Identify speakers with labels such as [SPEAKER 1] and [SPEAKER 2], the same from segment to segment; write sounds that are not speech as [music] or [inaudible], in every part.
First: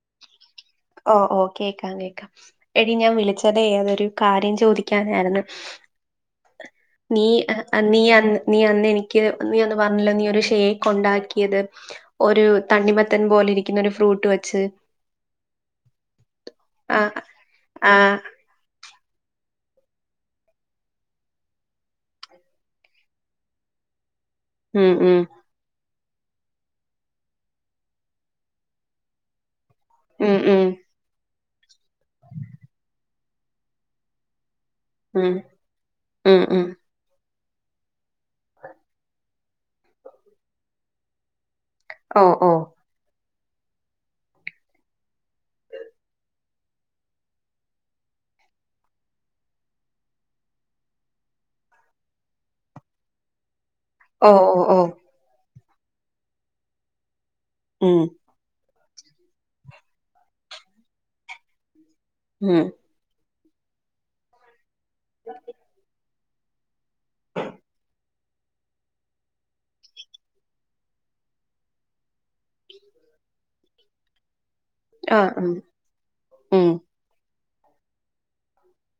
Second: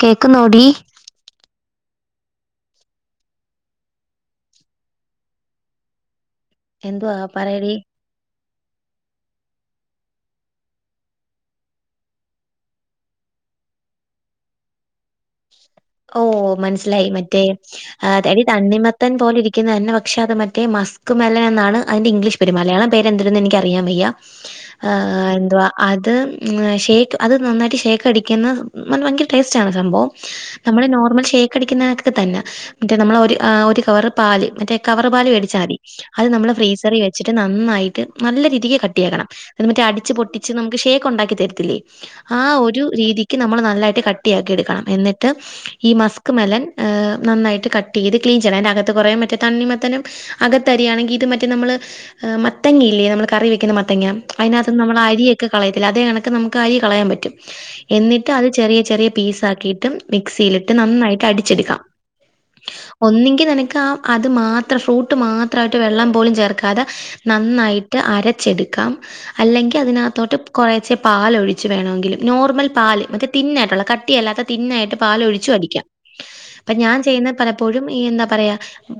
[SPEAKER 1] കേക്കുന്നോടി
[SPEAKER 2] ഓഹ് ഓഹ് കേക്കാം കേക്കാം എടീ ഞാൻ വിളിച്ചതേ അതൊരു കാര്യം ചോദിക്കാനായ്ര്ന്നു
[SPEAKER 1] എന്തുവാ
[SPEAKER 2] നീ എ
[SPEAKER 1] പറയടി
[SPEAKER 2] നീ അന്ന് നീ അന്ന് എനിക്ക് നീ അന്ന് പർഞ്ഞില്ലെ നീ ഒരു ഷേക്ക് ഒണ്ടാക്ക്യേത് ഒരു തണ്ണിമത്തൻ പോലെ ഇരിക്കുന്ന ഒരു ഫ്രൂട്ട് വെച്ച്
[SPEAKER 1] ഓഹ്
[SPEAKER 2] ആ
[SPEAKER 1] മൻസ്ലായി മറ്റേ
[SPEAKER 2] ആ
[SPEAKER 1] ആഹ് [unintelligible] തണ്ണിമത്തൻ പോലെരിക്കുന്നന്നെ പക്ഷെ അത് മറ്റേ മസ്ക് മെലൺന്നാണ് അതിന്റെ ഇംഗ്ലീഷ് പെര് മലയാളം പേരെന്ത്ര്ന്ന് എനിക്കറിയാൻ വയ്യ
[SPEAKER 2] ഉം ഉം
[SPEAKER 1] ഏഹ് എന്തുവാ അത് ഷേക്ക് അത് നന്നായിട്ട് ഷേക്ക് അടിക്കുന്ന നല്ല ഭയങ്കര ടേസ്റ്റ ആണ് സംഭവം
[SPEAKER 2] ഉം ഉം
[SPEAKER 1] നമ്മള് നോർമൽ ഷേക്ക് അടിക്കുന്നൊക്കെ തന്നെ മറ്റേ നമ്മൾ ഒരു കവറ് പാല് മറ്റ കവർ പാൽ
[SPEAKER 2] ഉം
[SPEAKER 1] വേടിച്ചാ മതി അത്
[SPEAKER 2] ഉം
[SPEAKER 1] നമ്മള്
[SPEAKER 2] ഉം
[SPEAKER 1] ഫ്രീസറിൽ വെച്ചിട്ട് നന്നായിട്ട് നല്ല രീതിക്ക് കട്ടിയാക്കണം എന്ന മറ്റേ അടിച്ച് പൊട്ടിച്ച് നമുക്ക് ഷേക്ക് ഉണ്ടാക്കി തരത്തില്ലേ
[SPEAKER 2] ഓ
[SPEAKER 1] ആ
[SPEAKER 2] ഓ
[SPEAKER 1] ഒരു രീതിക്ക് നമ്മൾ നല്ലായിട്ട് കട്ടിയാക്കി എടുക്കണം എന്നി ട്ട് ഈ മസ്ക് മലൻ ഹെ നന്നായിട്ട് കട്ട് ചെയ്ത് ക്ലീൻ ചെയ്യണം അതിൻ്റെ അകത്ത് കുറേ മറ്റേ തണ്ണിമത്തനും അകത്തരിയാണെങ്കിൽ ഇത് മറ്റേ നമ്മൾ മത്തങ്ങിയില്ലേ നമ്മൾ കറി വെക്കുന്ന മ ത്തങ്ങ
[SPEAKER 2] ഓ ഓ
[SPEAKER 1] അതിനകത്ത്
[SPEAKER 2] ഓ
[SPEAKER 1] നമ്മൾ അരിയൊക്കെ കളയത്തില്ല അതേ കണക്ക് നമുക്ക് അരി കളയാൻ പറ്റും
[SPEAKER 2] ഉം
[SPEAKER 1] എന്നിട്ട് ത്യത് ചെറ്യെ ചെറ്യെ പീസാക്കിട്ടും മിക്സീലിട്ട് നന്നായിട്ട് അടിച്ചെടുക്കാം
[SPEAKER 2] ഉം
[SPEAKER 1] ഒന്നുങ്കിൽ നിനക്ക് ആ അത് മാത്രം ഫ്രൂട്ട് മാത്രമായിട്ട് വെള്ളം പോലും ചേർക്ക പത നന്നായിട്ട് അരച്ചെടുക്കാം അല്ലെങ്കിൽ അതിനകത്തോട്ട് കുറേചെ പാല് ഒഴിച്ച് വേണമെങ്കിലും നോർമൽ പാല് മറ്റേ തിന്നായിട്ടുള്ള കട്ട് ട്ട അല്ലാത്ത തിന്നായിട്ട്
[SPEAKER 2] ആ
[SPEAKER 1] പാലൊഴിച്ചു
[SPEAKER 2] ഉം
[SPEAKER 1] അടിക്കാം
[SPEAKER 2] ഉം
[SPEAKER 1] അപ്പൊ ഞാൻ ചെയ്യുന്നത് പലപ്പോഴും ഈ എന്താ പറയാ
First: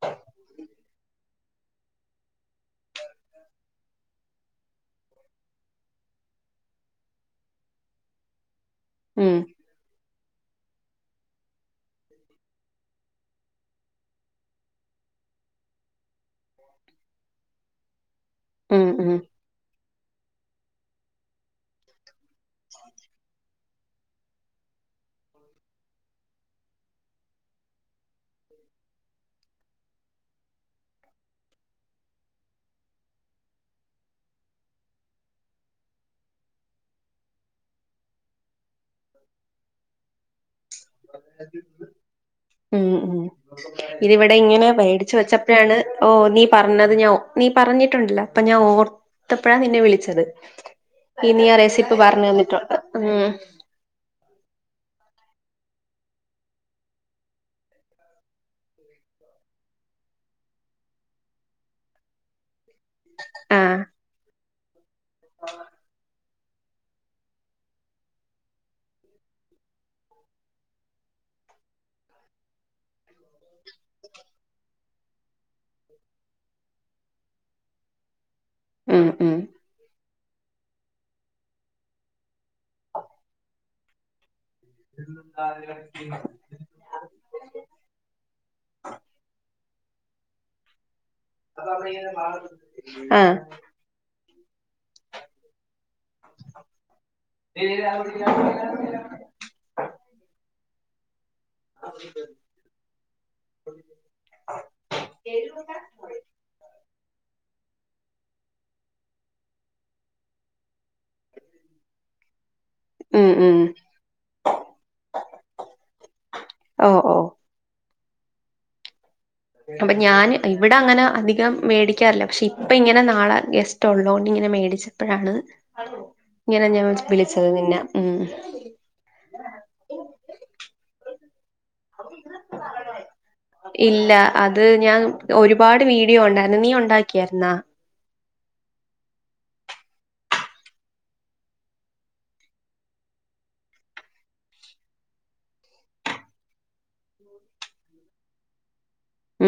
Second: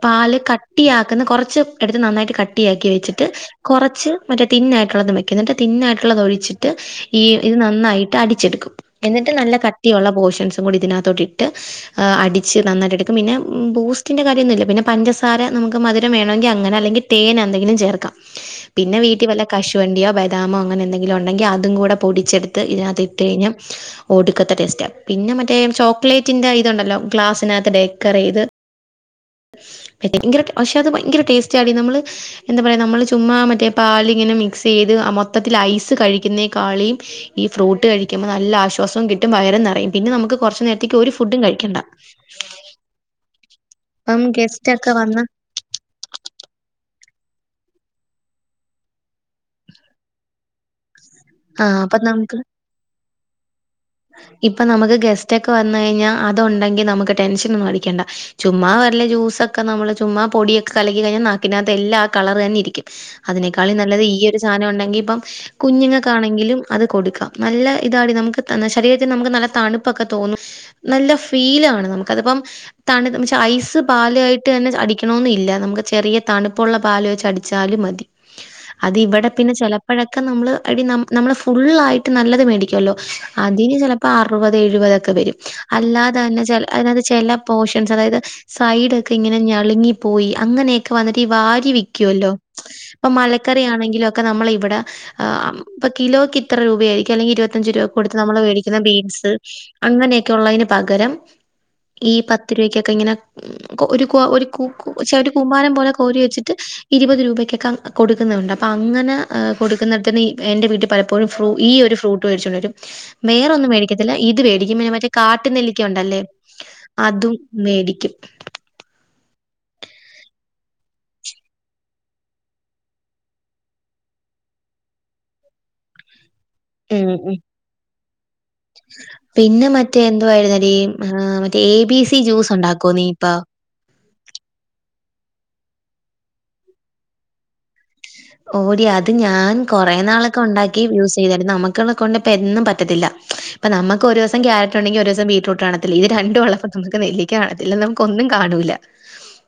[SPEAKER 1] പാല് കട്ടിയാക്കുന്ന കൊറച്ച് എടുത്ത് നന്നായിട്ട് കട്ടിയാക്കി വെച്ചിട്ട് കുറച്ച് മറ്റേ തിന്നായിട്ടുള്ളത വെക്കും എന്നിട്ടേ തിന്നായിട്ടുള്ളത് ഒഴിച്ചിട്ട് ഈ ഇത് നന്നായിട്ട് അടിച്ചെടുക്കും എന്നിട്ട്
[SPEAKER 2] ഉം
[SPEAKER 1] നല്ല കട്ടിയുള്ള പോഷൻസും കൂടി ഇതിനകത്തോട്ട് ഇട്ട് ഹെ അടിച്ച് നന്നായിട്ട് എടുക്കും പിന്നെ ബൂസ്റ്റിന്റെറെ കാര്യൊന്നുമില്ല പിന്നെ പഞ്ചസാര നമുക്ക് മധുരം വേണമെങ്കിൽ അങ്ങനെ അല്ലെങ്കിൽ തേനെ എന്തെങ്കിലും ചേർക്കാം
[SPEAKER 2] ഉം
[SPEAKER 1] പിന്നെ വീട്ടിൽ വല്ല കശുവണ്ടിയോ ബദാമോ അങ്ങനെ എന്തെങ്കിലും ഉണ്ടെങ്കിൽ അതും കൂടെ പൊടിച്ചെടുത്ത് ഇതിനകത്ത് ഇട്ട് കഴിഞ്ഞ ഓടുക്കത്ത ടെസ്റ്റ പിന്നെ മറ്റ മറ്റേ ചോക്ലേറ്റിന്റെ ഇതുണ്ടല്ലോ ഗ്ലാസിനകത്ത് ഡെക്കറ ചെയ്ത് ഭയങ്കര പക്ഷേ അത് ഭയങ്കര ടേസ്റ്റ് ആടി നമ്മള് എന്താ പറയാ നമ്മള് ചുമ്മാ മറ്റേ പാല് ഇങ്ങനെ മിക്സ് ചെയ്ത് മൊത്തത്തിൽ ഐസ് കഴിക്കുന്നേ കാളി ഈ ഫ്രൂട്ട് കഴിക്കുമ്പോ നല്ലശ്വാസ കിട്ടും വയറും നിറയും പിന്നെ നമുക്ക് കുറച്ച് നേരത്തേക്ക് ഒരു ഫുഡും കഴിക്കണ്ട
[SPEAKER 2] ഉം ഉം
[SPEAKER 1] ഇപ്പം
[SPEAKER 2] ഇതിവിടെ ഇങ്ങനെ
[SPEAKER 1] ഗെസ്റ്റ് ഒക്കെ
[SPEAKER 2] മേടിച്ച്
[SPEAKER 1] വന്ന്
[SPEAKER 2] വെച്ച എഴാണ് ഓ നീ പറഞ്ഞത് ഞ നീ പറഞ്ഞിട്ടുണ്ടല്ലോ അപ്പൊ ഞാൻ ഓർ ത്തപ്പഴാ നിന്നെ വിളിച്ചത് ഇ നീ ആ റെസിപ്പി
[SPEAKER 1] അപ്പൊ
[SPEAKER 2] പറഞ്ഞു
[SPEAKER 1] നമുക്ക്
[SPEAKER 2] തന്നിട്ടു ഉ
[SPEAKER 1] ഇപ്പൊ നമുക്ക് ഗസ്റ്റ ഒക്കെ വന്നു കഴിഞ്ഞാൽ അത് ഉണ്ടെങ്കി നമുക്ക് ടെൻഷൻ ഒന്നും അടിക്കേണ്ട ചുമ്മാ വലെ ജ്യൂസൊക്കെ നമ്മള് ചുമ്മാ പൊടിയക്കെ കലക്കി കഴിഞ്ഞാൽ നാക്കിനകത്തെ എല്ലാ ആ കളർ തന്നെ ഇരിക്കും
[SPEAKER 2] ആഹ്
[SPEAKER 1] അതിനേക്കാളും നല്ലത് ഈ ഒരു സാനം ഉണ്ടെങ്കി ഇപ്പം കുഞ്ഞുങ്ങ ക്ക ആണെങ്കിലും അത് കൊടുക്കാം നല്ല ഇതാടി നമുക്ക് ശരീരത്തിന് നമുക്ക് നല്ല തണുപ്പൊക്കെ തോന്നും നല്ല ഫീലാണ് നമുക്കതിപ്പം തണു പക്ഷേ ഐസ് പാല ആയിട്ട് തന്നെ അടിക്കണന്ന ഇല്ല നമുക്ക് ചെറിയ തണുപ്പുള്ള പാല് വെച്ച് അ ചാലും മതി
[SPEAKER 2] [inaudible]
[SPEAKER 1] അത് ഇവിടെ
[SPEAKER 2] ഉം
[SPEAKER 1] പിന്നെ ചെലപ്പോഴൊക്കെ നമ്മള് അടി നമ്മള് നമ്മൾ ഫൾ ആയിട്ട് നല്ലത് മേടിക്കുവല്ലോ അതിന് ചെ ഇപ്പ അറുപത് എഴുപതൊക്കെ വരും അല്ലാതെ തന്നെ ചെ അയിനകത് ചെല പോർഷൻസ് അതായത് സൈഡ ഒക്കെ ഇങ്ങനെ ഞളുങ്ങിപ്പോയി അങ്ങനെയക്കെ പ്പ വന്നിട്ട് ഈ വാരി വക്കല്ലോ ഇപ്പൊ
[SPEAKER 2] ആഹ്
[SPEAKER 1] മലക്കറി ആണെങ്കില ഒക്കെ നമ്മള ഇവിടെ ഇപ്പൊ കിലോക്ക് ഇത്ര രൂപ ആരിക്കും അല്ലെങ്ക ഇരുപത്തഞ്ച് രൂപ കൊടുത്ത് നമ്മൾ വേടിക്കുന്ന ബീ സ് അങ്ങനെയൊക്കെ ഉള്ളതിന് പകരം ഈ പത്ത് രൂപക്കൊക്കെ ഇങ്ങനെ ഒരു കെ ഒരുകുക്കു പക്ഷെ ഒരു കൂമാരം പോലെ കോരി വെച്ചിട്ട് ഇരുപത് രൂപയ്ക്കൊക്കെ കൊടുക്കുന്നുണ്ട് അപ്പ അങ്ങനെ കൊടുക്കുന്നിടത്തിന് എന്റെ വിട്ടി പലപ്പോഴും ഫ്രൂ ഈ ഒരു ഫ്രൂട്ട് മെടിച്ചുകൊണ്ടുംവരും
[SPEAKER 2] ഉം ഉം
[SPEAKER 1] വേറൊന്നും മേടിക്ക ത്തില്ല ഇത് മേടിക്കും പിന്നെ മറ്റേ കാട്ട് നെല്ലിക്ക ഉണ്ടല്ലേ
[SPEAKER 2] ഓ ഓ
[SPEAKER 1] അതും മേടിക്കും
[SPEAKER 2] അപ്പൊ ഞാൻ ഇവിടെ അങ്ങനെ അധികം മേടിക്കാറില്ല പക്ഷെ ഇപ്പ ഇങ്ങനെ നാളെ ഗെസ്റ്റ് ഉള്ളതോണ്ട് ഇങ്ങനെ മേടിച്ചത് ഇപ്പോഴാണ് ഇങ്ങനെ ഞാൻ
[SPEAKER 1] ഉം ഉം
[SPEAKER 2] വിളിച്ചത് നിന്നെ ഉ
[SPEAKER 1] പിന്നെ മറ്റേ എന്തുവായിരുന്നെടീ, ഏ മറ്റേ ഏ ബീ സീ ജ്യൂസുണ്ടാക്കോ നീ ഇപ്പ?
[SPEAKER 2] ഇല്ല, അത് ഞാൻ ഒരുപാട് വീഡിയോ ഉണ്ടായിരുന്നു. നീ ഉണ്ടാക്കിയായിരുന്നാ?
[SPEAKER 1] ഓടി അത് ഞാൻ കൊറേ നാളൊക്കെ ഉണ്ടാക്കി യൂസെ യ്തിരുന്നു. നമുക്കുള്ള കൊണ്ട് പ്പ എന്നും പറ്റത്തില്ല. ഇപ്പ നമുക്ക് ഒരൂസം ക്യാരറ്റു- ണ്ടെങ്കി ഒരൂസം ബീറ്റ്റൂട്ട് കാണത്തില്ല. ഇത് രണ്ടു ഉള്ളപ്പൊ നമുക്ക് നെല്ലിക്ക കാണത്തില്ല, നമുക്കോന്നും കാണൂല.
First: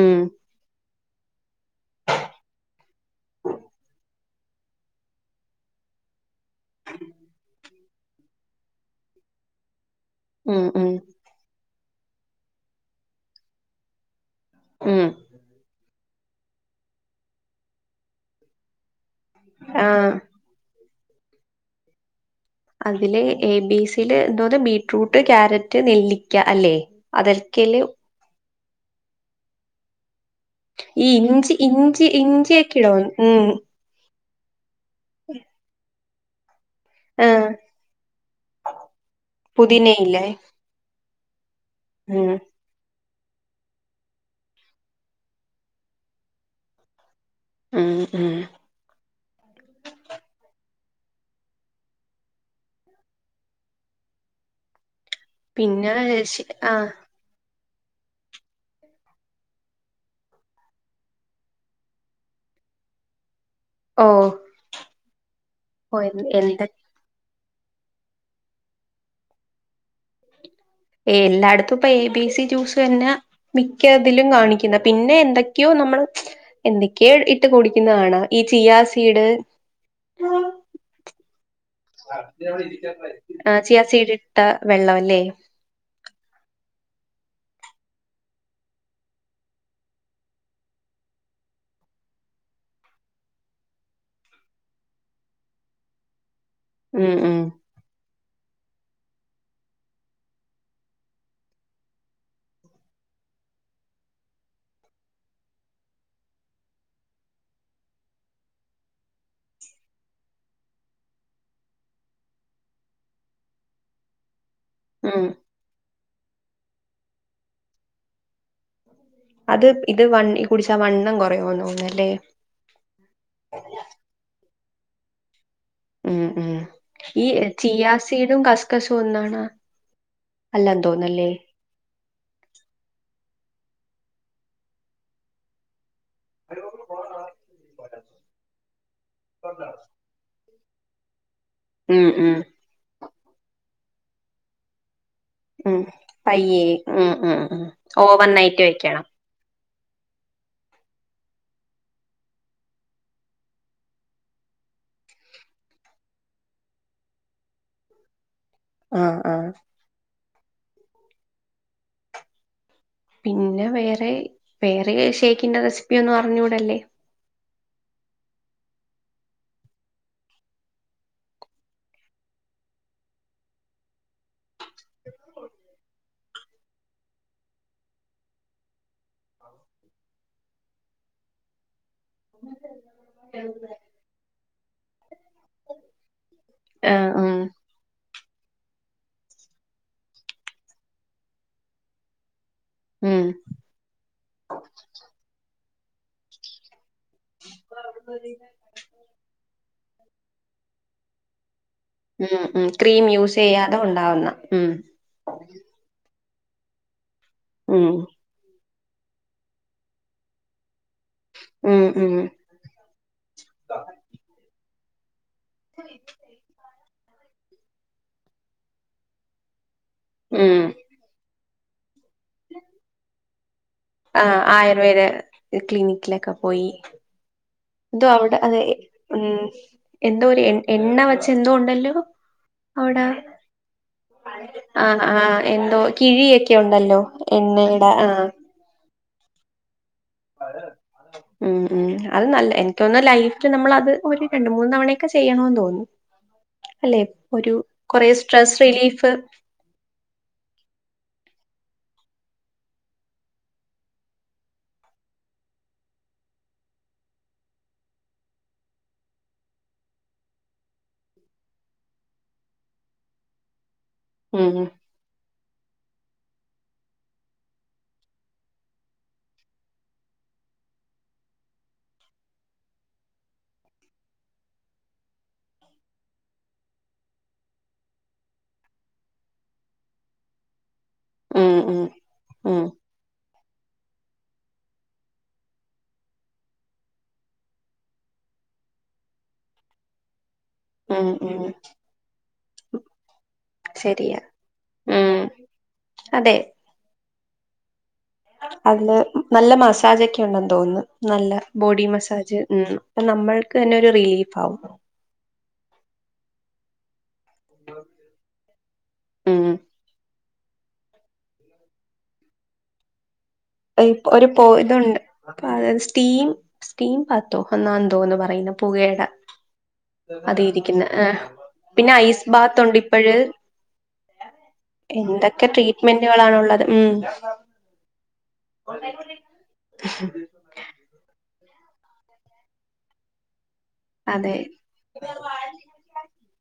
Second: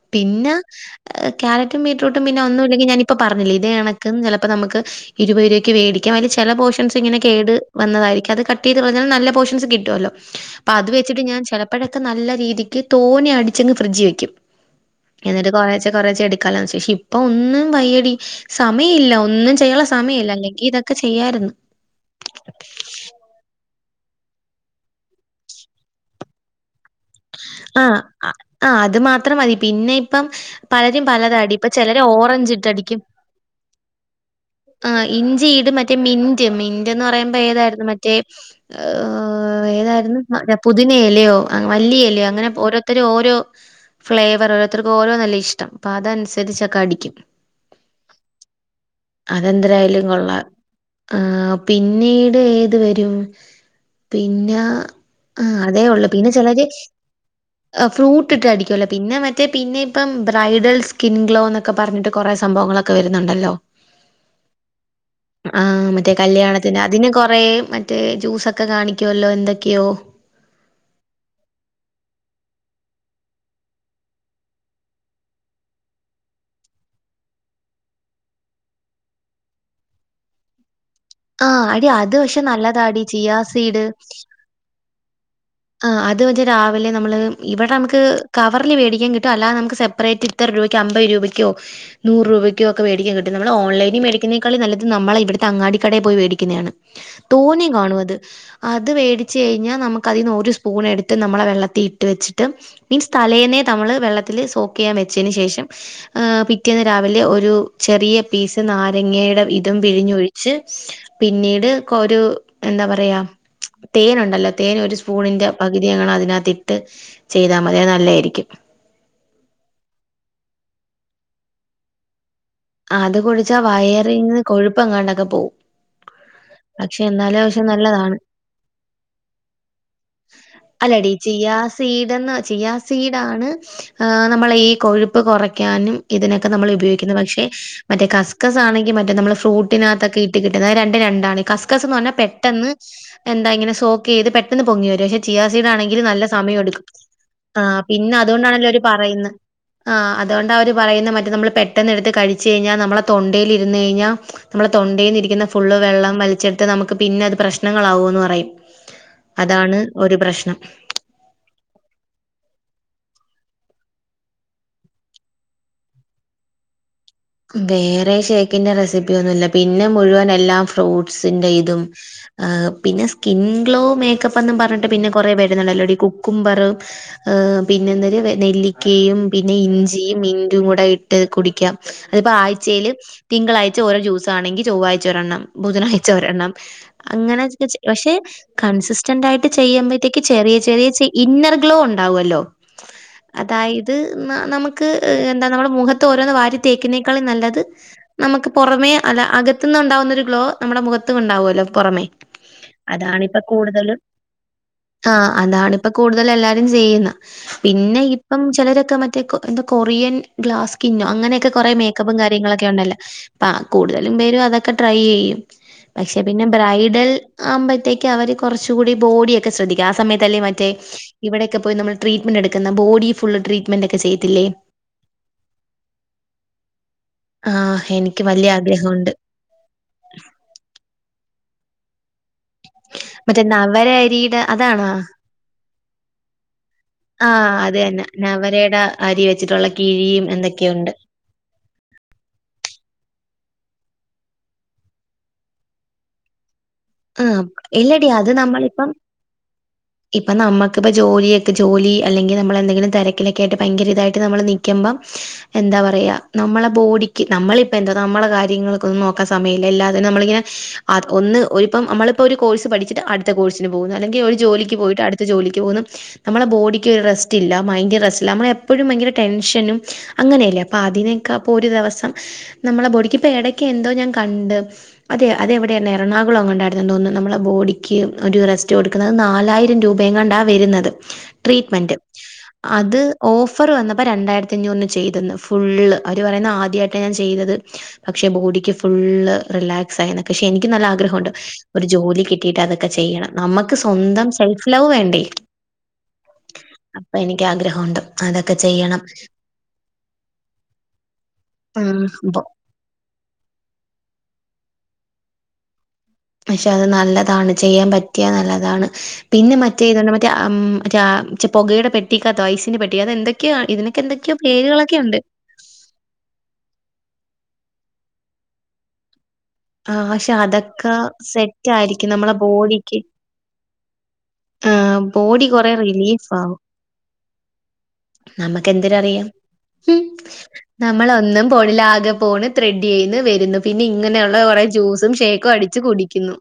[SPEAKER 2] ഉം
[SPEAKER 1] പിന്ന, ക്യാരറ്റും ബീട്രൂട്ടും പിന്നെ ഒന്നുല്ലെങ്കി ഞാനിപ്പ പ പറഞ്ഞില്ലേ ഇതേ കണക്ക് ചെലപ്പോ നമുക്ക് ഇരുപത് രൂപയ്ക്ക് വേടിക്കാ, അയ്ല് ചെല പോഷൻസ് ഇങ്ങനെ കേട് വന്നതായിരിക്കു, അത് കട്ടെയ്ത് കളഞ്ഞാൽ നല്ല പോഷൻസ് കിട്ടുവല്ലോ.
[SPEAKER 2] ഉം
[SPEAKER 1] അപ്പൊ അത്
[SPEAKER 2] ഉം
[SPEAKER 1] വെച്ചിട്ട് ഞാൻ ചെലപ്പഴൊക്കെ നല്ല രീതിക്ക്, തോനെ അടിച്ചങ്ങ് ഫ്രിഡ്ജി വെയ്ക്കും.
[SPEAKER 2] ഉം
[SPEAKER 1] എന്നിട്ട് കൊറേച്ചെ കൊറെേച്ചെ എടുക്കാലോ [unintelligible] ഇപ്പൊ ഒന്നും വയ്യെടി, സമയല്ല. ഒ ഒന്നും ചെയ്യാള്ളെ
[SPEAKER 2] ആഹ്
[SPEAKER 1] സമയല്ല, അല്ലെങ്കി ഇതൊക്കെ ചെയ്യായിര്ന്ന്.
[SPEAKER 2] അതില്, ഏ ബീ സില് എന്തോന്ന് ബീറ്റ്റൂട്ട്, കാരറ്റ്, നെല്ലിക്ക അല്ലെ?
[SPEAKER 1] ആഹ് അ ആഹ് അത് മാത്രം മതി, പിന്നെ ഇപ്പം പലരും
[SPEAKER 2] ഈ ഇഞ്ചി
[SPEAKER 1] പലതാടി, ഇപ്പ ചെലര്
[SPEAKER 2] ഇഞ്ചി ഇഞ്ചിയൊക്കെ ഇടോ
[SPEAKER 1] ഓറഞ്ചിട്ടടിക്കും
[SPEAKER 2] ഉം
[SPEAKER 1] ആഹ് ഇഞ്ചി ഇടും, മറ്റ് റ്റേ മിന്റ്, മിന്റെന്ന് പറയുമ്പൊ
[SPEAKER 2] ആഹ്
[SPEAKER 1] ഏതായിരുന്നു മറ്റേ, ഏഹ് ഏതായിരുന്ന്
[SPEAKER 2] പുതിനയില്ലേ
[SPEAKER 1] [unintelligible] പുതിന എലയോ, അ മല്ലി എലയോ
[SPEAKER 2] ഉം
[SPEAKER 1] അങ്ങനെ ഓരൊ ത്തര് ഓരോ ഫ്ലേവറ് ഓരോത്തർക്ക് ഓരോന്നല്ലെ ഇഷ്ടം. അപ്പതൻസര്ച്ചൊക്കെ അടിക്കും.
[SPEAKER 2] ആഹ് ആഹ്
[SPEAKER 1] അതെന്തരായാലും കൊള്ളാം. ആഹ് പിന്നീട് ഏത് വരൂം? പിന്നാ, ആഹ് അതേ ഒള്ളു പിന്നെ ചെലര്
[SPEAKER 2] [inaudible]
[SPEAKER 1] അ ഫ്രൂട്ട്ട്ട് അടിക്കുവല്ലൊ. പിന്നെ മറ്റേ പിന്നെ ഇപ്പം ബ്രൈഡൽ സ്കിൻ ഗ്ലോ ന്നൊക്കെ പറഞ്ഞിട്ട് കൊറേ സംഭവങ്ങളൊക്കെ ക്കെ വരുന്നുണ്ടല്ലോ.
[SPEAKER 2] ഓഹ്
[SPEAKER 1] ആഹ് മറ്റേ കല്യാണ
[SPEAKER 2] എന്ത
[SPEAKER 1] ത്തിന്റെ, അതിന് കൊറേ മറ്റേ ജ്യൂസൊക്കെ കാണിക്കുവല്ലോ എന്തൊക്കെയോ
[SPEAKER 2] എല്ലായിടത്തുപ്പൊ എബി സി ജ്യൂസെന്നാ മിക്ക ത് ലും കാണിക്ക്ന്നേ. പിന്നെ എന്തക്കെയോ നമ്മള് എന്തൊക്കെയോ ഇട്ട് കുടിക്ക്ന്ന കാണാ, ഈ ചിയാ സീഡ്
[SPEAKER 1] ആഹ് എടി അത് പക്ഷെ നല്ലതാടി ചിയാ സീഡ്
[SPEAKER 2] ട്ട വെള്ളവല്ലേ?
[SPEAKER 1] ആഹ് അത് മറ്റേ രാവിലെ നമ്മള്, ഇവടമ്ക്ക് കവറില് വേടിക്കാൻ കിട്ടും, അല്ലാതെ നമുക്ക് സപ്പറേറ്റ് ത്ര രൂപയ്ക്ക് അമ്പത് രൂപയ്ക്കോ നൂറ് രൂപയ്ക്കോക്കെ വേടിക്കാൻ കിട്ടും. നമ്മള് ഓൺലൈനി മേടിക്കുന്നേക്കാൾ നല്ലത് നമ്മളെ ഇവിടത്തെ അങ്ങാടിക്കടയിന്ന് പോയി വേടിക്ക്ന്നയാണ്.
[SPEAKER 2] ഉം ഉം
[SPEAKER 1] തോനെം കാണു അത്. അത് വേടിച്ച് കഴിഞ്ഞാ നമക്കതീന്ന് ഓ ഒരു സ്പൂണെടുത്ത് നമ്മളാ വെള്ളത്തീ ഇട്ട് വെച്ചിട്ട് മീൻസ്, തലേന്നേ നമ്മള് വെള്ളത്തില് സോക്കെയ്യാൻ വെച്ചേന് ശേഷം ഏഹ് പിറ്റേന്ന് രാവിലെ ഒരു ചെറിയ പീസ് നാരങ്ങയുടെ ഇതും പിഴിഞ്ഞൊഴിച്ച് പിന്നീട് കൊരു എന്താ പറയാ, തേനുണ്ടല്ലോ തേൻ ഒരു
[SPEAKER 2] ഉം
[SPEAKER 1] സ്പൂണിന്റെ പകുതി അങ്ങട് അതിനകത്തിട്ട് ചെയ്താ മതി, അത് നല്ലായിരിക്കും.
[SPEAKER 2] അത് ഇത് വണ്ണ് ഈ കുടിച്ചാ വണ്ണം കുറയോ തോന്നുന്നല്ലേ.
[SPEAKER 1] ആഹ്അത് കുടിച്ചാ വയറിന്ന് കൊഴുപ്പെങ്ങാണ്ടൊക്കെ പോവും.
[SPEAKER 2] ഉം ഉം.
[SPEAKER 1] പക്ഷെ
[SPEAKER 2] ഈ
[SPEAKER 1] എന്നാലും പക്ഷെ
[SPEAKER 2] ചിയാ
[SPEAKER 1] നല്ലതാണ്
[SPEAKER 2] സീടും കസ്കസും ഒന്നാണാ? അല്ലാന്ന് തോന്നുന്നല്ലേ
[SPEAKER 1] സീഡെന്ന് ചിയാ സീഡാണ് ആഹ് നമ്മളെ ഈ കൊഴുപ്പ് കുറയ്ക്കാനും, ഇതിനൊക്കെ നമ്മള് ഉപയോഗിക്കുന്നു, പക്ഷെ മറ്റേ കസ്കസാണെങ്കി മറ്റെ നമ്മള് ഫ്രൂട്ടിനകത്തൊക്കെ ഇട്ട് കിട്ടുന്ന അത് രണ്ട് രണ്ടാണ് കസ് ക്കസ്ന്ന്
[SPEAKER 2] ഉം
[SPEAKER 1] പറഞ്ഞ
[SPEAKER 2] ഉം
[SPEAKER 1] പെട്ടന്ന്, എന്താ ഇങ്ങനെ സോക്കെയ്ത് പെട്ടെന്ന് പൊങ്ങി വരും, പക്ഷെ ചിയാ
[SPEAKER 2] ഉം
[SPEAKER 1] സീഡാണെങ്കില് നല്ല
[SPEAKER 2] പയ്യേ
[SPEAKER 1] സമയ എടുക്കും.
[SPEAKER 2] ഉം ഉം ഉം
[SPEAKER 1] ആഹ് പിന്നെ
[SPEAKER 2] ഓവർ നൈറ്റ്
[SPEAKER 1] അതുകൊണ്ടാണെല്ലൊ അവര്
[SPEAKER 2] വെക്കണം
[SPEAKER 1] പറയുന്ന് ആഹ് അതോണ്ടാ അവര് പറയുന്നേ മറ്റേ നമ്മള് പെട്ടെന്ന് എടുത്ത് കഴിച്ച് കഴിഞ്ഞാ നമ്മളെ തൊണ്ടേലിരുന്ന്ഴിഞ്ഞാ നമ്മളെ തൊണ്ടേന്നിരിക്കുന്ന ഫുള്ള് വെള്ളം വലിച്ചെടുത്ത് നമുക്ക് പിന്നെ അത് പ്രശ്നങ്ങളാവൂന്ന് പറയും
[SPEAKER 2] ആഹ് ആഹ്
[SPEAKER 1] അതാണ് ഒരു പ്രശ്നം
[SPEAKER 2] പിന്നെ വേറെ വേറെ ഷേയ്ക്കിന്റെ റെസിപ്പി ഒന്നും അറിഞ്ഞൂടല്ലേ
[SPEAKER 1] വേറെ ഷേക്കിന്റെ റെസിപ്പി ഒന്നുല്ല പിന്നെ മുഴുവൻ എല്ലാം ഫ്രൂട്ട്സിന്റെ ഇതും ഏഹ് പിന്നെ സ്കിൻ ഗ്ലോ മേക്കപ്പെന്നും പറഞ്ഞിട്ട് പിന്നെ കൊറെ വരുന്നുണ്ടല്ലോടി കുക്കുംബറ് ഏഹ് പിന്നെ എന്തര് നെല്ലിക്കയും പിന്നെ ഇഞ്ചിയും ഇന്റും കൂടെ ഇട്ട് കുടിക്കാം അത്പ്പോ ആഴ്ചേല് തിങ്കളാഴ്ച ഓരോ ജ്യൂസാണെങ്കി, ചൊവ്വാഴ്ച ഒരെണ്ണം, ബുധനാഴ്ച ഒരെണ്ണം
[SPEAKER 2] ആഹ് ഉം
[SPEAKER 1] അങ്ങനൊക്കെ ചെ പക്ഷെ കൺസിസ്റ്റന്റ് ആയിട്ട് ചെയ്യുമ്പത്തേക്ക് ചെറിയ ചെറിയ ഇന്നർ ഗ്ലോ ഉണ്ടാവല്ലോ
[SPEAKER 2] ഉം
[SPEAKER 1] അതായത് നമുക്ക് എന്താ നമ്മുടെ മുഖത്ത് ഓരോന്ന് വാരി തേക്നേക്കാളും നല്ലത് നമുക്ക് പുറമെ അല്ല അകത്ത്ന്ന് ഉണ്ടാവുന്നൊരു ഗ്ലോ നമ്മുടെ മുഖത്ത്ണ്ടാവല്ലോ പുറമേ
[SPEAKER 2] ഉം ഉം ക്രീം
[SPEAKER 1] അതാണിപ്പ
[SPEAKER 2] യൂസ്യ്യാതെ
[SPEAKER 1] കൂടുതലും
[SPEAKER 2] ഉണ്ടാവുന്ന ഉം
[SPEAKER 1] ആഹ് അതാണ് ഇപ്പ കൂടുതൽ എല്ലാരും ചെയ്യുന്ന
[SPEAKER 2] ഉം
[SPEAKER 1] പിന്നെയി ഇപ്പം ചിലരൊക്കെ മറ്റേ കൊ എന്താ കൊറിയൻ ഗ്ലാസ്കിന്നോ അങ്ങനെയൊക്കെ കുറെ
[SPEAKER 2] ഉം ഉം
[SPEAKER 1] മേക്കപ്പും കാര്യങ്ങളൊക്കെ ഉണ്ടല്ലോ ആഹ് കൂടുതലും പേരും അതൊക്കെ ട്രൈ ചെയ്യും പക്ഷെ പിന്നെ ബ്രൈഡൽ ആവുമ്പത്തേക്ക് അവര് കുറച്ചു കൂടി ബോഡിയൊക്കെ ശ്രദ്ധിക്കും ആ സമയത്തല്ലേ
[SPEAKER 2] ഉം
[SPEAKER 1] മറ്റേ ഇവിടെയൊക്കെ പോയി നമ്മൾ ട്രീറ്റ്മെന്റ് എടുക്കുന്ന ബോഡി ഫുള്ള് ട്രീ
[SPEAKER 2] ആഹ് ആഹ് ആയുർവേദ ക്ലിനിക്കിലൊക്കെ പോയി
[SPEAKER 1] ആഹ്
[SPEAKER 2] ന്തോ
[SPEAKER 1] എനിക്ക്
[SPEAKER 2] അവിടെ
[SPEAKER 1] വലിയ
[SPEAKER 2] അതെ
[SPEAKER 1] ആഗ്രഹമുണ്ട്.
[SPEAKER 2] ഉം എന്തോ ഒരു എ എണ്ണ വെച്ച് എന്തോ ഉണ്ടല്ലോ അവ്ടെ
[SPEAKER 1] മറ്റേ നവര അരിയുടെ അതാണോ?
[SPEAKER 2] ആഹ് ആഹ് എന്തോ കിഴിയൊക്കെ ഉണ്ടല്ലോ
[SPEAKER 1] ആഹ് അത്
[SPEAKER 2] എണ്ണയുടെ
[SPEAKER 1] തന്നെ
[SPEAKER 2] ആഹ്
[SPEAKER 1] നവരയുടെ അരി വെച്ചിട്ടുള്ള കിഴിയും എന്തൊക്കെയുണ്ട്
[SPEAKER 2] ഉം ഉം അത് നല്ല എനിക്ക് തോന്നുന്നു നൈറ്റ്‌ നമ്മള് അത് ഒരു രണ്ട് മൂന്ന് തവണയൊക്കെ ചെയ്യണോന്ന് തോന്നുന്നു അല്ലെ
[SPEAKER 1] ആഹ്
[SPEAKER 2] ഒരു
[SPEAKER 1] ഇല്ലടി
[SPEAKER 2] കൊറേ സ്ട്രെസ് റിലീഫ്
[SPEAKER 1] ഇപ്പ നമുക്കിപ്പോ ജോലിയൊക്കെ ജോലി അല്ലെങ്കിൽ നമ്മളെന്തെങ്കിലും തിരക്കിലൊക്കെ ആയിട്ട് ഭയങ്കര ഇതായിട്ട് നമ്മള് നിക്കമ്പം എന്താ പറയാ നമ്മള ബോഡിക്ക് നമ്മളിപ്പഎന്തോ നമ്മള കാര്യങ്ങൾക്കൊന്നും നോക്കാൻ സമയില്ല എല്ലാത്തിനും നമ്മളിങ്ങന അ ഒന്ന് ഓൽപ്പം അമ്മളിപ്പൊര് കോഴ്സ് പഠിച്ചിട്ട് അട്ത്ത കോഴ്സിന് പോകുന്ന് അല്ലെങ്കി ഒരു
[SPEAKER 2] ഉം
[SPEAKER 1] ജോലിക്ക് പോയിട്ട് അട് ജോലിക്ക് പോകുന്നു നമ്മളെ ബോഡിക്ക് ഒരു റെസ്റ്റ് ഇല്ല മൈന്റ് റെസ്റ്റ് ഇല്ല നമ്മൾ എപ്പോഴും ഭയങ്കര ടെൻഷനും അങ്ങനെയല്ലേ അപ്പതിനേക്ക പ്പോരു ദെവസം നമ്മള ബോഡിക്കിപ്പേടക്കെന്തോ ഞാൻ കണ്ട് അതെ അതെവിടേണ് എറണാ [unintelligible] മണ്ടായിരുന്നു തോന്നുന്നു നമ്മള ബോഡിക്ക് ഒരു റെസ്റ്റ് കൊടുക്കുന്നത് നാലായിരം രൂപയെങ്ങാണ്ടാ വരുന്നത്
[SPEAKER 2] ഉം ഉം
[SPEAKER 1] ട്രീറ്റ്മന്റ്
[SPEAKER 2] ഉം
[SPEAKER 1] അത് ഓഫർ വന്നപ്പോൾ രണ്ടായിരത്തി അഞ്ഞൂറിന് ചെയ്തന്ന് ഫുള്ള് അവർ പറയുന്ന് ആദ്യമായിട്ടാ ഞാൻ ചെയ്തത് പക്ഷെ ബോഡിക്ക് ഫുള്ള് റിലാക്സ് ആയെന്നക്കെ പക്ഷെ എനിക്ക് നല്ല
[SPEAKER 2] ഉം
[SPEAKER 1] ആഗ്രഹ
[SPEAKER 2] ഉം
[SPEAKER 1] രു ജോലി കിട്ടീട്ടതൊക്കെ ചെയ്യണം നമുക്ക്
[SPEAKER 2] ശരിയാ
[SPEAKER 1] സ്വന്തം സെൽഫ് ലവ്
[SPEAKER 2] ഉം
[SPEAKER 1] വേണ്ടെ
[SPEAKER 2] അതെ
[SPEAKER 1] അപ്പൊ എനിക്ക് ആഗ്രഹമുണ്ട് അതൊക്കെ
[SPEAKER 2] അതില്
[SPEAKER 1] ചെയ്യണം.
[SPEAKER 2] നല്ല മസാജൊക്കെ ഉണ്ടെന്ന് തോന്നുന്നു നല്ല ബോഡി
[SPEAKER 1] ഉം
[SPEAKER 2] മസാജ്
[SPEAKER 1] ബൊ
[SPEAKER 2] ഉം അപ്പ നമ്മൾക്ക് തന്നെ ഒരു റിലീഫ് ആവും
[SPEAKER 1] പക്ഷെ അത് നല്ലതാണ് ചെയ്യാൻ പറ്റിയാ നല്ലതാണ്
[SPEAKER 2] ഉം
[SPEAKER 1] പിന്നെ മറ്റേ ഇത മറ്റേ അം ആ പുകയുടെ പെട്ടിക്കകത്തോ ഐസിന്റെ പെട്ടിക്കകത്തോ അത് എന്തൊക് യ്ക്ക്യ ഇതിനെക്കെന്തെക്കെയോ പേരുകളൊക്കെയുണ്ട്
[SPEAKER 2] അതെ സ്റ്റീം സ്റ്റീം പത്തോ ഒന്നാ ന്തോ എന്ന് പറയുന്ന പുകേടെ
[SPEAKER 1] ആഹ് പക്ഷെ
[SPEAKER 2] അത ഇരിക്കുന്ന
[SPEAKER 1] അതൊക്കെ
[SPEAKER 2] ആഹ്
[SPEAKER 1] സെറ്റ്
[SPEAKER 2] പിന്നെ
[SPEAKER 1] ആയിരിക്കും
[SPEAKER 2] ഐസ്
[SPEAKER 1] നമ്മളെ ബോഡിക്ക്
[SPEAKER 2] ബാത്തൊണ്ടിപ്പൊഴ്
[SPEAKER 1] ആഹ് ബോഡി
[SPEAKER 2] എന്തൊക്കെ
[SPEAKER 1] കൊറേ
[SPEAKER 2] ട്രീറ്റ്മെന്റുകളാണുള്ളത് ഊം
[SPEAKER 1] നമക്ക് എന്തിരറിയാം ഹും നമ്മളോന്നും പോണിലാകെ പോണ് ത്രെഡ് ചെയ്യ്ന്ന് വരുന്ന് പിന്നെ
[SPEAKER 2] അതെ
[SPEAKER 1] ഇങ്ങനെയുള്ള കൊറെ ജ്യൂസും ഷേക്കും അടിച്ച് കുടിക്കുന്നു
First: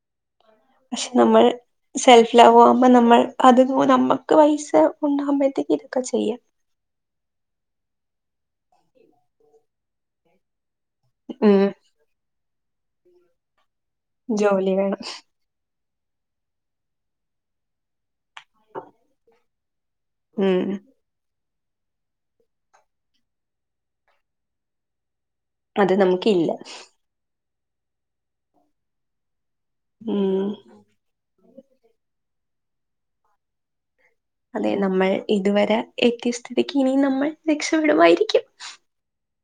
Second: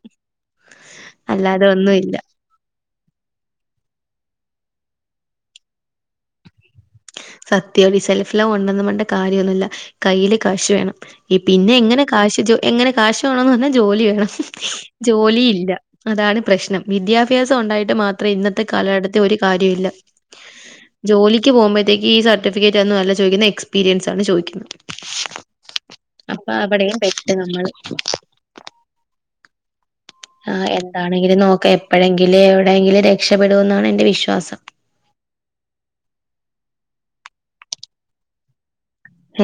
[SPEAKER 2] പക്ഷെ നമ്മൾ
[SPEAKER 1] അല്ലാതെ ഒന്നുവില്ല
[SPEAKER 2] സെൽഫ് ലവ് ആവുമ്പോ നമ്മൾ അത് വോ നമ്മക്ക് വയിസ ഉണ്ടാകുമ്പഴ്ത്തേക്കിതൊക്ക ചെയ്യാ
[SPEAKER 1] സത്യാടി ഈ സെൽഫ്ലവ് ഉണ്ടന്ന് പറഞ്ഞിട്ട് കാര്യൊന്നുമില്ല കയ്യില് കാശ് വേണം
[SPEAKER 2] ഉം
[SPEAKER 1] പിന്നെ എങ്ങനെ കാശ് ജോ എങ്ങനെ കാശ് വേണൊന്ന് പറഞ്ഞാ ജോലിയാ
[SPEAKER 2] ജോലി വേണം
[SPEAKER 1] ജോലിയില്ല അതാണ് പ്രശ്നം വിദ്യാഭ്യാസം ഉണ്ടായിട്ട് മാത്രേ ഇന്നത്തെ കാലഘട്ടത്തി ഒരു കാര്യംഇല്ല
[SPEAKER 2] ഉം
[SPEAKER 1] ജോലിക്ക് പോകുമ്പോഴത്തേക്ക് ഈ സർട്ടിഫിക്കറ്റ് ഒന്നും അല്ല ചോദിക്കുന്ന എക്സ്പീരിയൻസ് ആണ് ചോദിക്കുന്നത്
[SPEAKER 2] അത്
[SPEAKER 1] അപ്പ
[SPEAKER 2] നമുക്കില്ല
[SPEAKER 1] അവടെയും പെട്ട് നമ്മള്
[SPEAKER 2] ഉം
[SPEAKER 1] ആഹ് എന്താണെങ്കിലും നോക്ക എപ്പഴെങ്കിലേ എവിടെയെങ്കിലു രക്ഷപെടുമെന്നാണെന്റെ വിശ്
[SPEAKER 2] അതെ നമ്മൾ ഇതുവര എത്തിയ സ്ഥിതിക്ക് ഇനിയും നമ്മൾ രക്ഷപ്പടുമായിരിക്കും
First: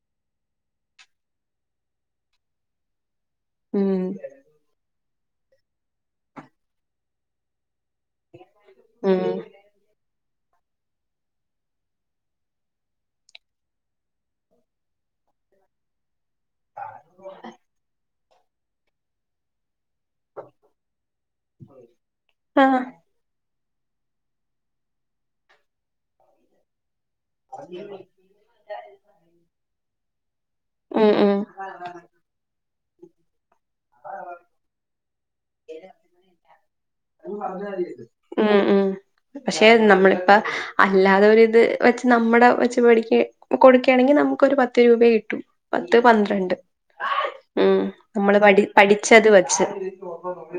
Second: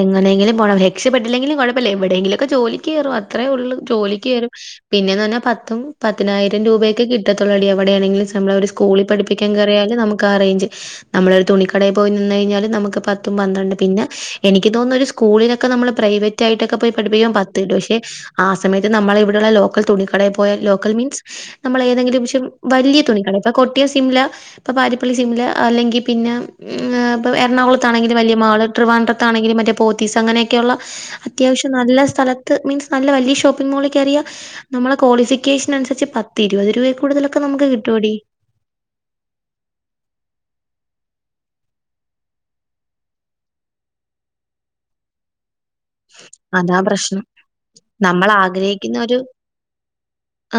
[SPEAKER 1] എങ്ങനെങ്കിലും പോണം രക്ഷപ്പെട്ടില്ലെങ്കിലും കുഴപ്പല്ല എവിടെങ്കിലൊക്ക ജോലി ക്കെറും അത്രേ ഒള്ള്
[SPEAKER 2] ഉം
[SPEAKER 1] ജോലിയ്ക്കേറും പിന്നേന്ന് പറഞ്ഞാൽ പത്തും പതിനായിരം രൂപയൊക്കെ കി പറ്റത്തുള്ളെടി എവിടെയാണെങ്കില് നമ്മളവര് സ്കൂളിൽ
[SPEAKER 2] ഉം
[SPEAKER 1] പഠപ്പിക്കാൻകേറിയാല് നമുക്ക് ക്കാ റേഞ്ച് നമ്മളൊരു തുണിക്കടേ പോയി നിന്ന് കഴിഞ്ഞാല് നമുക്ക് പത്തും പന്ത്രണ്ട് പിന്നെ എനിക്ക് തോന്നൊരു സ്കൂളിലെക്കെ നമ്മള് പ്രൈവറ്റായിട്ടൊക്കെ പോയി പഠിപ്പിക്കും പത്ത് കിട്ടും പക്ഷെ ആ സമയത്ത് നമ്മളിവിടുള്ള ലോക്കൽ തുണിക്കടേ പോയ ലോക്കൽ മീൻസ് നമ്മളേതെങ്കിലും [unintelligible]
[SPEAKER 2] ആഹ്
[SPEAKER 1] വല്യ തുണി കടേ ഇപ്പ കൊട്ടിയം സിംല ഇപ്പ പാരിപ്പള്ളി സിംല അല്ലെങ്കി പിന്നെ ഇപ്പം എറണാകുളത്താണെങ്കില് വല്യ മാള് ട്രിവാൻഡ്രത്താണെങ്കില് മറ്റേ പോത്തീസ് അങ്ങനെ യ്ക്കെയൊള്ള
[SPEAKER 2] ഉം ഉം
[SPEAKER 1] അത്യാവശ്യം നല്ല സ്ഥലത്ത് മീൻസ് നല്ല വല്യ ഷോപ്പ് മോളി കേറിയാ നമ്മളെ ക്വാളിഫിക്കേഷൻ അനുസരിച്ച് പത്തിരുപത് രൂപ
[SPEAKER 2] ഉം ഉം പക്ഷെ നമ്മളിപ്പ അല്ലാതെ ഒരിത് വച്ച് നമ്മുടെ വച്ച് പഠിക്ക കൊടുക്ക്യേണെങ്കി നമുക്കൊരു പത്ത് രൂപേ കിട്ടൂ പത്ത് പന്ത്രണ്ട്
[SPEAKER 1] അതാ പ്രശ്നം
[SPEAKER 2] ഉം നമ്മൾ പടി
[SPEAKER 1] ആഗ്രഹിക്കുന്ന ഒരു
[SPEAKER 2] പഠിച്ചത് വെച്ച് ആ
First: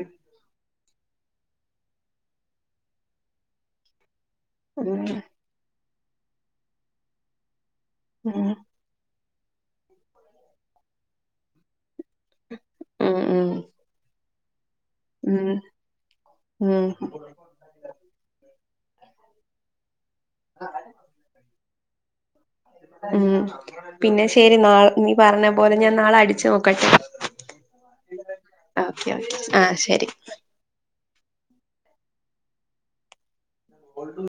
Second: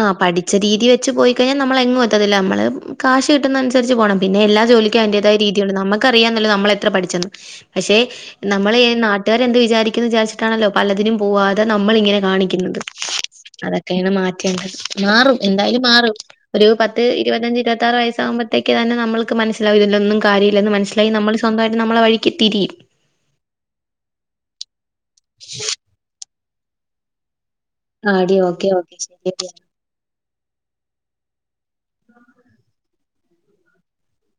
[SPEAKER 1] ആ പഠിച്ച രീതി വെച്ച് പോയിക്കഴിഞ്ഞാ നമ്മളെങ്ങു എത്തത്തില്ല മ്മള് കാശ് കിട്ടുന്നതനുസരിച്ച് പോണം പിന്നെ എല്ലാ ജോലിക്ക്
[SPEAKER 2] ഉം
[SPEAKER 1] അയ്ന്റേതായ രീതിയൊണ്ട് നമുക്കറിയാന്നല്ല നമ്മളെത്ര പഠിച്ചെന്ന് പക്ഷെ
[SPEAKER 2] ഉം
[SPEAKER 1] നമ്മളെ എ നാ വീട്ടുക്കാർ എന്ത് വിചാരിക്കും വിചാരിച്ചട്ടാണല്ലോ പലതിനും പോവാതെ നമ്മൾ ഇങ്ങനെ കാണി കുന്നത്
[SPEAKER 2] ഉം ഉം
[SPEAKER 1] അതൊക്കെയാണ് മാറ്റേണ്ടത് മാറും
[SPEAKER 2] ഉം
[SPEAKER 1] എന്തായാലും മാറും ഒരു
[SPEAKER 2] ഉം
[SPEAKER 1] പത്ത് ഇരുപത്തഞ്ച് ഇരുപത്താറ് വയസ്സ് ആകുമ്പോ ത്തേക്ക് തന്നെ നമ്മൾക്ക് മനസ്സിലാഉ ഇതിൽ ഒന്നും കാര്യോയില്ലന്ന് മനസ്സിലായി നമ്മൾ സ്വന്തമായിട്ട് നമ്മള വഴിക്ക് തിരിയും
[SPEAKER 2] ഉം പിന്നെ ശരി നാ നീ പറഞ്ഞ പോലെ ഞാൻ നാളെ അടിച്ചു നോക്കട്ടെ
[SPEAKER 1] ആ അടി ഓക്കെ ഓക്കെ ശരി
[SPEAKER 2] ആഹ് ശരി [inaudible]